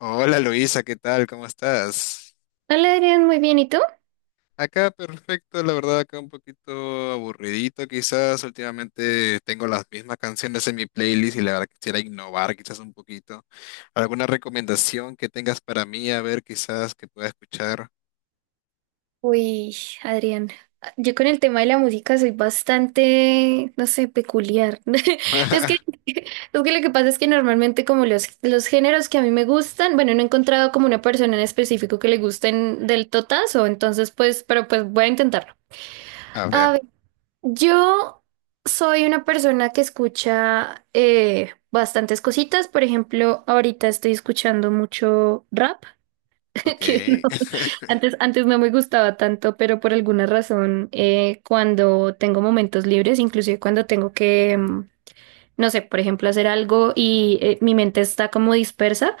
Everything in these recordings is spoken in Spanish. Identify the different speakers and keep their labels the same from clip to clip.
Speaker 1: Hola Luisa, ¿qué tal? ¿Cómo estás?
Speaker 2: Hola Adrián, muy bien, ¿y tú?
Speaker 1: Acá perfecto, la verdad, acá un poquito aburridito quizás. Últimamente tengo las mismas canciones en mi playlist y la verdad quisiera innovar quizás un poquito. ¿Alguna recomendación que tengas para mí? A ver, quizás que pueda escuchar.
Speaker 2: Uy, Adrián, yo con el tema de la música soy bastante, no sé, peculiar. Es que, es que lo que pasa es que normalmente como los géneros que a mí me gustan, bueno, no he encontrado como una persona en específico que le gusten del totazo, entonces pues, pero pues voy a intentarlo.
Speaker 1: A ver,
Speaker 2: A ver, yo soy una persona que escucha bastantes cositas, por ejemplo, ahorita estoy escuchando mucho rap.
Speaker 1: ok.
Speaker 2: Que no, antes no me gustaba tanto, pero por alguna razón, cuando tengo momentos libres, inclusive cuando tengo que, no sé, por ejemplo, hacer algo y mi mente está como dispersa,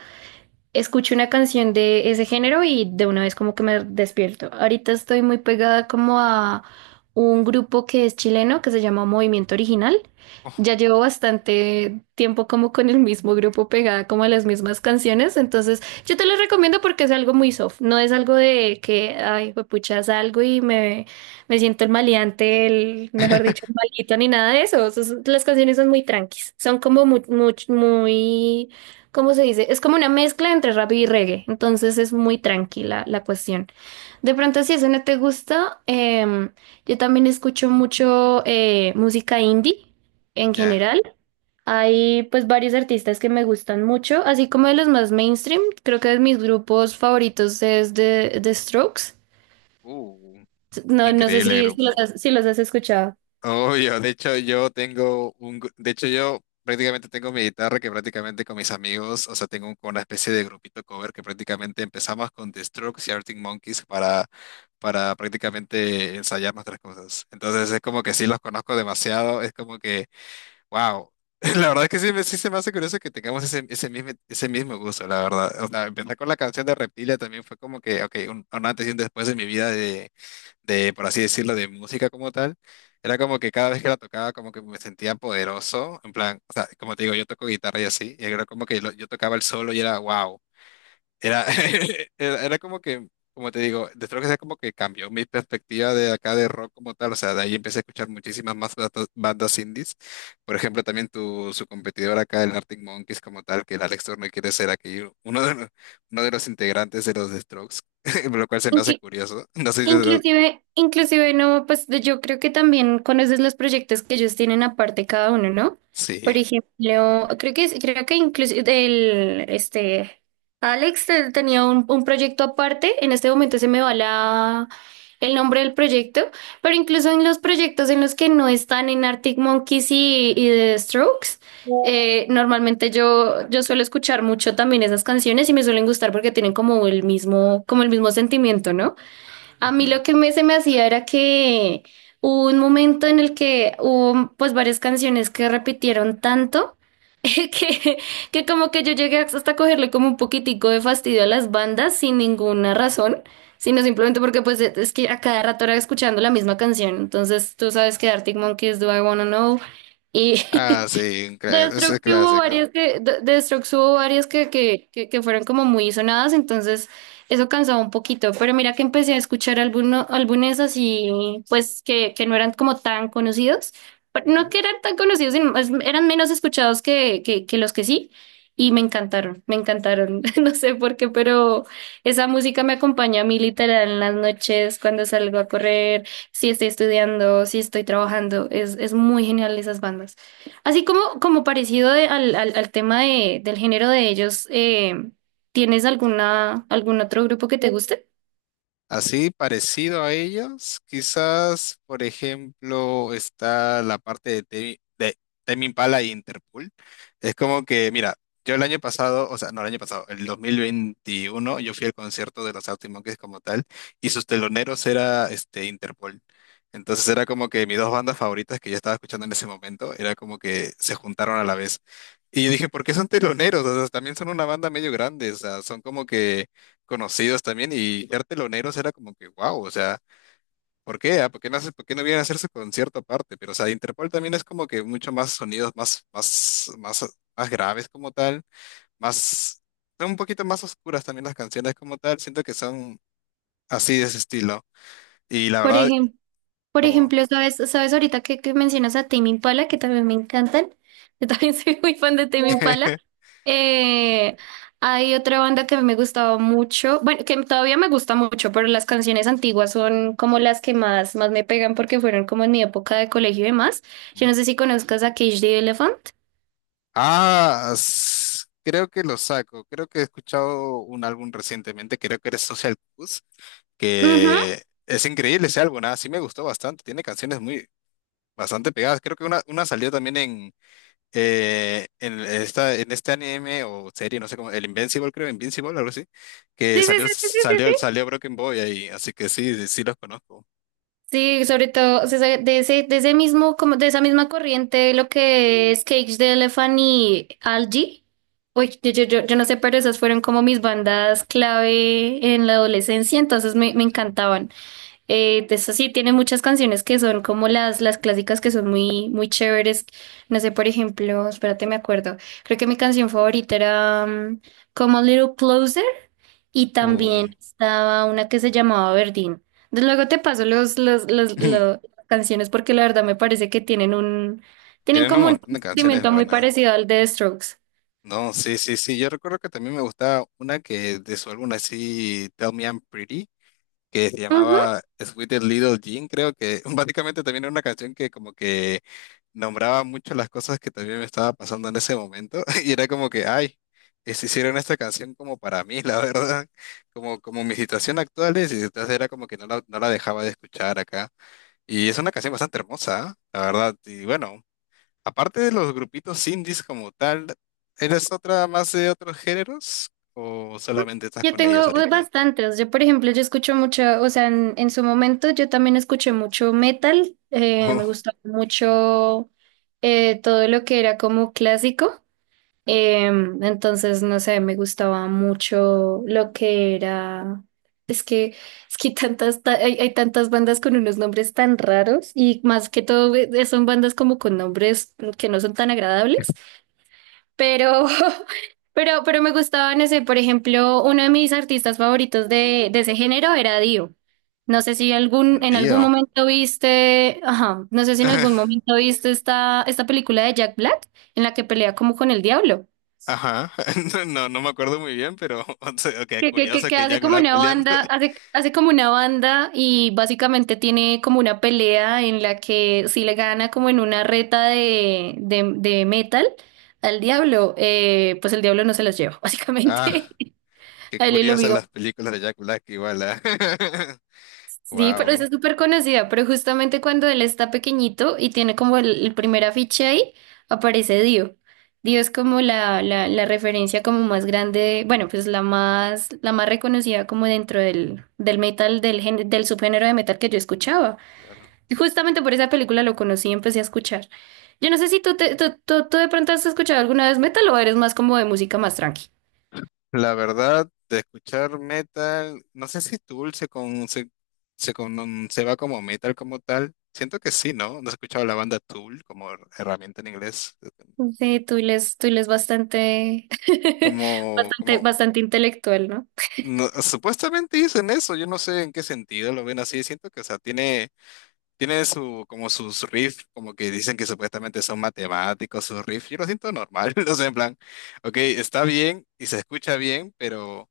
Speaker 2: escucho una canción de ese género y de una vez como que me despierto. Ahorita estoy muy pegada como a un grupo que es chileno que se llama Movimiento Original.
Speaker 1: Oh.
Speaker 2: Ya llevo bastante tiempo como con el mismo grupo pegada como a las mismas canciones, entonces yo te lo recomiendo porque es algo muy soft, no es algo de que, ay, pucha, salgo y me siento el maleante, el, mejor dicho, el maldito, ni nada de eso. Las canciones son muy tranquis, son como muy, muy, muy… ¿Cómo se dice? Es como una mezcla entre rap y reggae, entonces es muy tranquila la cuestión. De pronto, si eso no te gusta, yo también escucho mucho música indie en
Speaker 1: Ya.
Speaker 2: general. Hay pues varios artistas que me gustan mucho, así como de los más mainstream. Creo que de mis grupos favoritos es The Strokes.
Speaker 1: Uh,
Speaker 2: No, no sé
Speaker 1: increíble
Speaker 2: si los
Speaker 1: grupo.
Speaker 2: has, si los has escuchado.
Speaker 1: Obvio, de hecho yo tengo un, de hecho yo prácticamente tengo mi guitarra que prácticamente con mis amigos, o sea, como una especie de grupito cover que prácticamente empezamos con The Strokes y Arctic Monkeys para prácticamente ensayar nuestras cosas. Entonces es como que sí los conozco demasiado, es como que wow. La verdad es que sí, sí se me hace curioso que tengamos ese, ese mismo gusto, la verdad. O sea, empezar con la canción de Reptilia también fue como que ok, un antes y un después en mi vida de, por así decirlo, de música como tal. Era como que cada vez que la tocaba, como que me sentía poderoso. En plan, o sea, como te digo, yo toco guitarra y así. Y era como que yo tocaba el solo y era wow. Era, era, era como que, como te digo, de que sea como que cambió mi perspectiva de acá de rock como tal. O sea, de ahí empecé a escuchar muchísimas más bandas, bandas indies. Por ejemplo, también su competidor acá, el Arctic Monkeys como tal, que el Alex Turner quiere ser aquí uno de los integrantes de los The Strokes, lo cual se me hace curioso. No sé si...
Speaker 2: Inclusive no, pues yo creo que también conoces los proyectos que ellos tienen aparte cada uno, ¿no? Por
Speaker 1: Sí.
Speaker 2: ejemplo, creo que incluso el este Alex tenía un proyecto aparte, en este momento se me va la el nombre del proyecto, pero incluso en los proyectos en los que no están en Arctic Monkeys y The Strokes, normalmente yo suelo escuchar mucho también esas canciones y me suelen gustar porque tienen como el mismo sentimiento, ¿no? A mí
Speaker 1: Ujú.
Speaker 2: lo que se me hacía era que hubo un momento en el que hubo pues varias canciones que repitieron tanto que, que como que yo llegué hasta cogerle como un poquitico de fastidio a las bandas sin ninguna razón, sino simplemente porque pues es que a cada rato era escuchando la misma canción. Entonces tú sabes que Arctic Monkeys, Do I Wanna Know?
Speaker 1: Ah,
Speaker 2: Y
Speaker 1: sí, un
Speaker 2: de
Speaker 1: ese es
Speaker 2: Strokes sí hubo
Speaker 1: clásico.
Speaker 2: varias que, de Strokes hubo varias que fueron como muy sonadas, entonces eso cansaba un poquito. Pero mira que empecé a escuchar algunos álbumes así, pues que no eran como tan conocidos. Pero no que eran tan conocidos, sino eran menos escuchados que los que sí. Y me encantaron, me encantaron. No sé por qué, pero esa música me acompaña a mí literal en las noches, cuando salgo a correr, si estoy estudiando, si estoy trabajando. Es muy genial esas bandas. Así como, como parecido al tema de, del género de ellos, ¿tienes alguna, algún otro grupo que te guste?
Speaker 1: Así parecido a ellos, quizás, por ejemplo, está la parte de Tame Impala y Interpol. Es como que, mira, yo el año pasado, o sea, no el año pasado, el 2021, yo fui al concierto de los Arctic Monkeys como tal, y sus teloneros era este Interpol. Entonces era como que mis dos bandas favoritas que yo estaba escuchando en ese momento, era como que se juntaron a la vez. Y yo dije, ¿por qué son teloneros? O sea, también son una banda medio grande, o sea, son como que conocidos también y ser teloneros era como que wow, o sea, ¿por qué? ¿ah? ¿Por qué no haces, por qué no vienen a hacer su concierto aparte? Pero, o sea, Interpol también es como que mucho más sonidos más, más graves como tal, más, son un poquito más oscuras también las canciones como tal, siento que son así de ese estilo. Y la
Speaker 2: Por
Speaker 1: verdad,
Speaker 2: ejemplo, por
Speaker 1: como,
Speaker 2: ejemplo, sabes ahorita que mencionas a Tame Impala, que también me encantan. Yo también soy muy fan de Tame Impala. Eh, hay otra banda que a mí me gustaba mucho, bueno, que todavía me gusta mucho, pero las canciones antiguas son como las que más me pegan porque fueron como en mi época de colegio y demás. Yo no sé si conozcas a Cage the Elephant.
Speaker 1: ah, creo que lo saco, creo que he escuchado un álbum recientemente, creo que era Social Blues,
Speaker 2: Ujú.
Speaker 1: que... Es increíble ese álbum, ah, sí me gustó bastante, tiene canciones muy, bastante pegadas. Creo que una salió también en, esta, en este anime o serie, no sé cómo, el Invincible, creo, Invincible, algo así, que
Speaker 2: Sí, sí, sí, sí, sí, sí. sí.
Speaker 1: salió Broken Boy ahí, así que sí, sí los conozco.
Speaker 2: Sí, sobre todo o sea, de ese mismo, como de esa misma corriente, lo que es Cage the Elephant y Algie. Uy, yo no sé, pero esas fueron como mis bandas clave en la adolescencia, entonces me encantaban. De eso sí, tiene muchas canciones que son como las clásicas que son muy, muy chéveres. No sé, por ejemplo, espérate, me acuerdo. Creo que mi canción favorita era Come a Little Closer. Y
Speaker 1: Uh,
Speaker 2: también estaba una que se llamaba Verdín. Luego te paso las canciones porque la verdad me parece que tienen un, tienen
Speaker 1: tienen un
Speaker 2: como un
Speaker 1: montón de canciones
Speaker 2: sentimiento muy
Speaker 1: buenas.
Speaker 2: parecido al de Strokes.
Speaker 1: No, sí, sí, sí. Yo recuerdo que también me gustaba una que de su álbum así, Tell Me I'm Pretty, que se
Speaker 2: Ujú.
Speaker 1: llamaba Sweet Little Jean, creo que básicamente también era una canción que como que nombraba mucho las cosas que también me estaba pasando en ese momento y era como que ay, hicieron esta canción como para mí, la verdad, como, como mi situación actual es y entonces era como que no la, no la dejaba de escuchar acá. Y es una canción bastante hermosa, ¿ah? La verdad. Y bueno, aparte de los grupitos indies como tal, ¿eres otra más de otros géneros o solamente estás
Speaker 2: Yo
Speaker 1: con ellos
Speaker 2: tengo pues,
Speaker 1: ahorita?
Speaker 2: bastantes. Yo, por ejemplo, yo escucho mucho, o sea, en su momento yo también escuché mucho metal. Eh, me
Speaker 1: Oh.
Speaker 2: gustaba mucho todo lo que era como clásico. Em, entonces, no sé, me gustaba mucho lo que era. Es que, es que hay tantas, hay, hay tantas bandas con unos nombres tan raros y más que todo son bandas como con nombres que no son tan agradables, pero, pero me gustaban ese. Por ejemplo, uno de mis artistas favoritos de ese género era Dio. No sé si algún, en algún
Speaker 1: Dio.
Speaker 2: momento viste, ajá, no sé si en algún momento viste esta película de Jack Black en la que pelea como con el diablo.
Speaker 1: Ajá, no, no me acuerdo muy bien, pero o sea, ok,
Speaker 2: Que, que, que,
Speaker 1: curioso
Speaker 2: que
Speaker 1: que
Speaker 2: hace
Speaker 1: Jack
Speaker 2: como
Speaker 1: Black
Speaker 2: una
Speaker 1: peleando.
Speaker 2: banda, hace como una banda y básicamente tiene como una pelea en la que si le gana como en una reta de metal al diablo, pues el diablo no se las lleva,
Speaker 1: Ah,
Speaker 2: básicamente.
Speaker 1: qué
Speaker 2: A él y lo
Speaker 1: curiosas las películas de Jack Black igual.
Speaker 2: Sí, pero esa
Speaker 1: Wow.
Speaker 2: es súper conocida, pero justamente cuando él está pequeñito y tiene como el primer afiche ahí, aparece Dio. Dio es como la referencia como más grande, bueno, pues la más reconocida como dentro del, del metal, del subgénero de metal que yo escuchaba.
Speaker 1: Claro.
Speaker 2: Y justamente por esa película lo conocí y empecé a escuchar. Yo no sé si tú, te- tú de pronto has escuchado alguna vez metal o eres más como de música más tranqui.
Speaker 1: La verdad, de escuchar metal, no sé si Tool se va como metal como tal. Siento que sí, ¿no? No he escuchado la banda Tool como herramienta en inglés.
Speaker 2: Sí, tú les bastante,
Speaker 1: Como, como,
Speaker 2: bastante intelectual, ¿no?
Speaker 1: no, supuestamente dicen eso, yo no sé en qué sentido lo ven así. Siento que, o sea, tiene tiene su, como sus riff, como que dicen que supuestamente son matemáticos sus riff. Yo lo siento normal, no sé, en plan, ok, está bien y se escucha bien, pero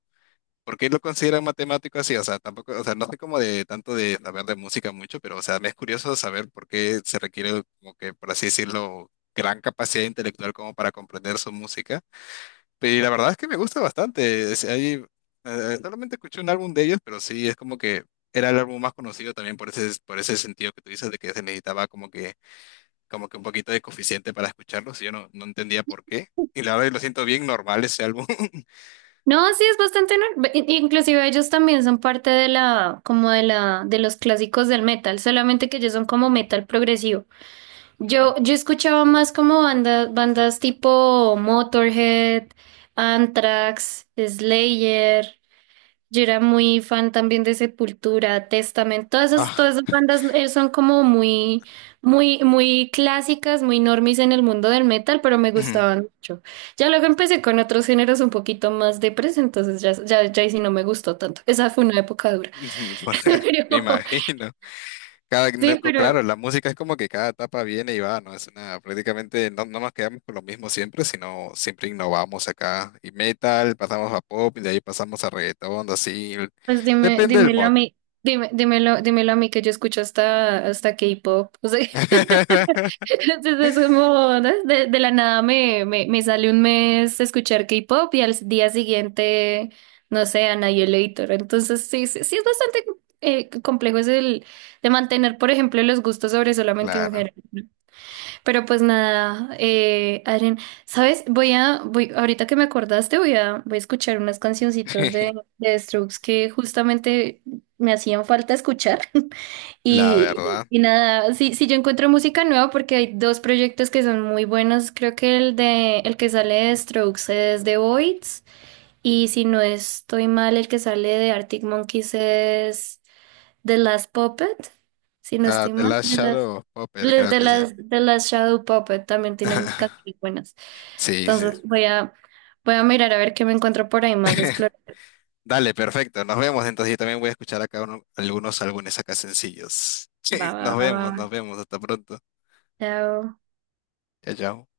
Speaker 1: ¿por qué lo consideran matemático así? O sea, tampoco, o sea, no sé como de tanto de saber de música mucho, pero o sea, me es curioso saber por qué se requiere como que, por así decirlo, gran capacidad intelectual como para comprender su música. Y la verdad es que me gusta bastante. Solamente escuché un álbum de ellos, pero sí, es como que era el álbum más conocido también por ese sentido que tú dices de que se necesitaba como que un poquito de coeficiente para escucharlos y yo no, no entendía por qué. Y la verdad lo siento bien normal ese álbum.
Speaker 2: No, sí, es bastante normal. Inclusive ellos también son parte de la, como de la, de los clásicos del metal, solamente que ellos son como metal progresivo.
Speaker 1: Ujú.
Speaker 2: Yo escuchaba más como bandas tipo Motorhead, Anthrax, Slayer. Yo era muy fan también de Sepultura, Testament,
Speaker 1: Ah.
Speaker 2: todas esas bandas son como muy clásicas, muy normis en el mundo del metal, pero me gustaban mucho. Ya luego empecé con otros géneros un poquito más depres, entonces ya ahí sí no me gustó tanto. Esa fue una época dura.
Speaker 1: Ujú. Me
Speaker 2: Pero,
Speaker 1: imagino. Cada,
Speaker 2: sí,
Speaker 1: no, claro,
Speaker 2: pero
Speaker 1: la música es como que cada etapa viene y va, ¿no? Es una, prácticamente no, no nos quedamos con lo mismo siempre, sino siempre innovamos acá. Y metal, pasamos a pop, y de ahí pasamos a reggaetón, así.
Speaker 2: pues dime,
Speaker 1: Depende del
Speaker 2: dímelo a
Speaker 1: mod.
Speaker 2: mí, dímelo a mí que yo escucho hasta K-pop. O sea, entonces es como, ¿no? De la nada me sale un mes escuchar K-pop y al día siguiente, no sé, Annihilator. Entonces sí es bastante complejo es el de mantener, por ejemplo, los gustos sobre solamente un
Speaker 1: Claro.
Speaker 2: género. Pero pues nada, Adrián, ¿sabes? Ahorita que me acordaste, voy a escuchar unas cancioncitas de Strokes que justamente me hacían falta escuchar.
Speaker 1: La
Speaker 2: Y,
Speaker 1: verdad.
Speaker 2: y nada, si yo encuentro música nueva, porque hay dos proyectos que son muy buenos, creo que el de el que sale de Strokes es The Voids, y si no estoy mal, el que sale de Arctic Monkeys es The Last Puppet, si no
Speaker 1: Ah,
Speaker 2: estoy
Speaker 1: The
Speaker 2: mal,
Speaker 1: Last
Speaker 2: de las
Speaker 1: Shadow of Puppet,
Speaker 2: les-
Speaker 1: creo que sí.
Speaker 2: de las Shadow Puppet también tienen canciones buenas.
Speaker 1: Sí, sí.
Speaker 2: Entonces voy a mirar a ver qué me encuentro por ahí más explorar.
Speaker 1: Dale, perfecto. Nos vemos. Entonces yo también voy a escuchar acá algunos álbumes acá sencillos. Sí, nos vemos, nos
Speaker 2: Va.
Speaker 1: vemos. Hasta pronto.
Speaker 2: Chao.
Speaker 1: Chao, chao.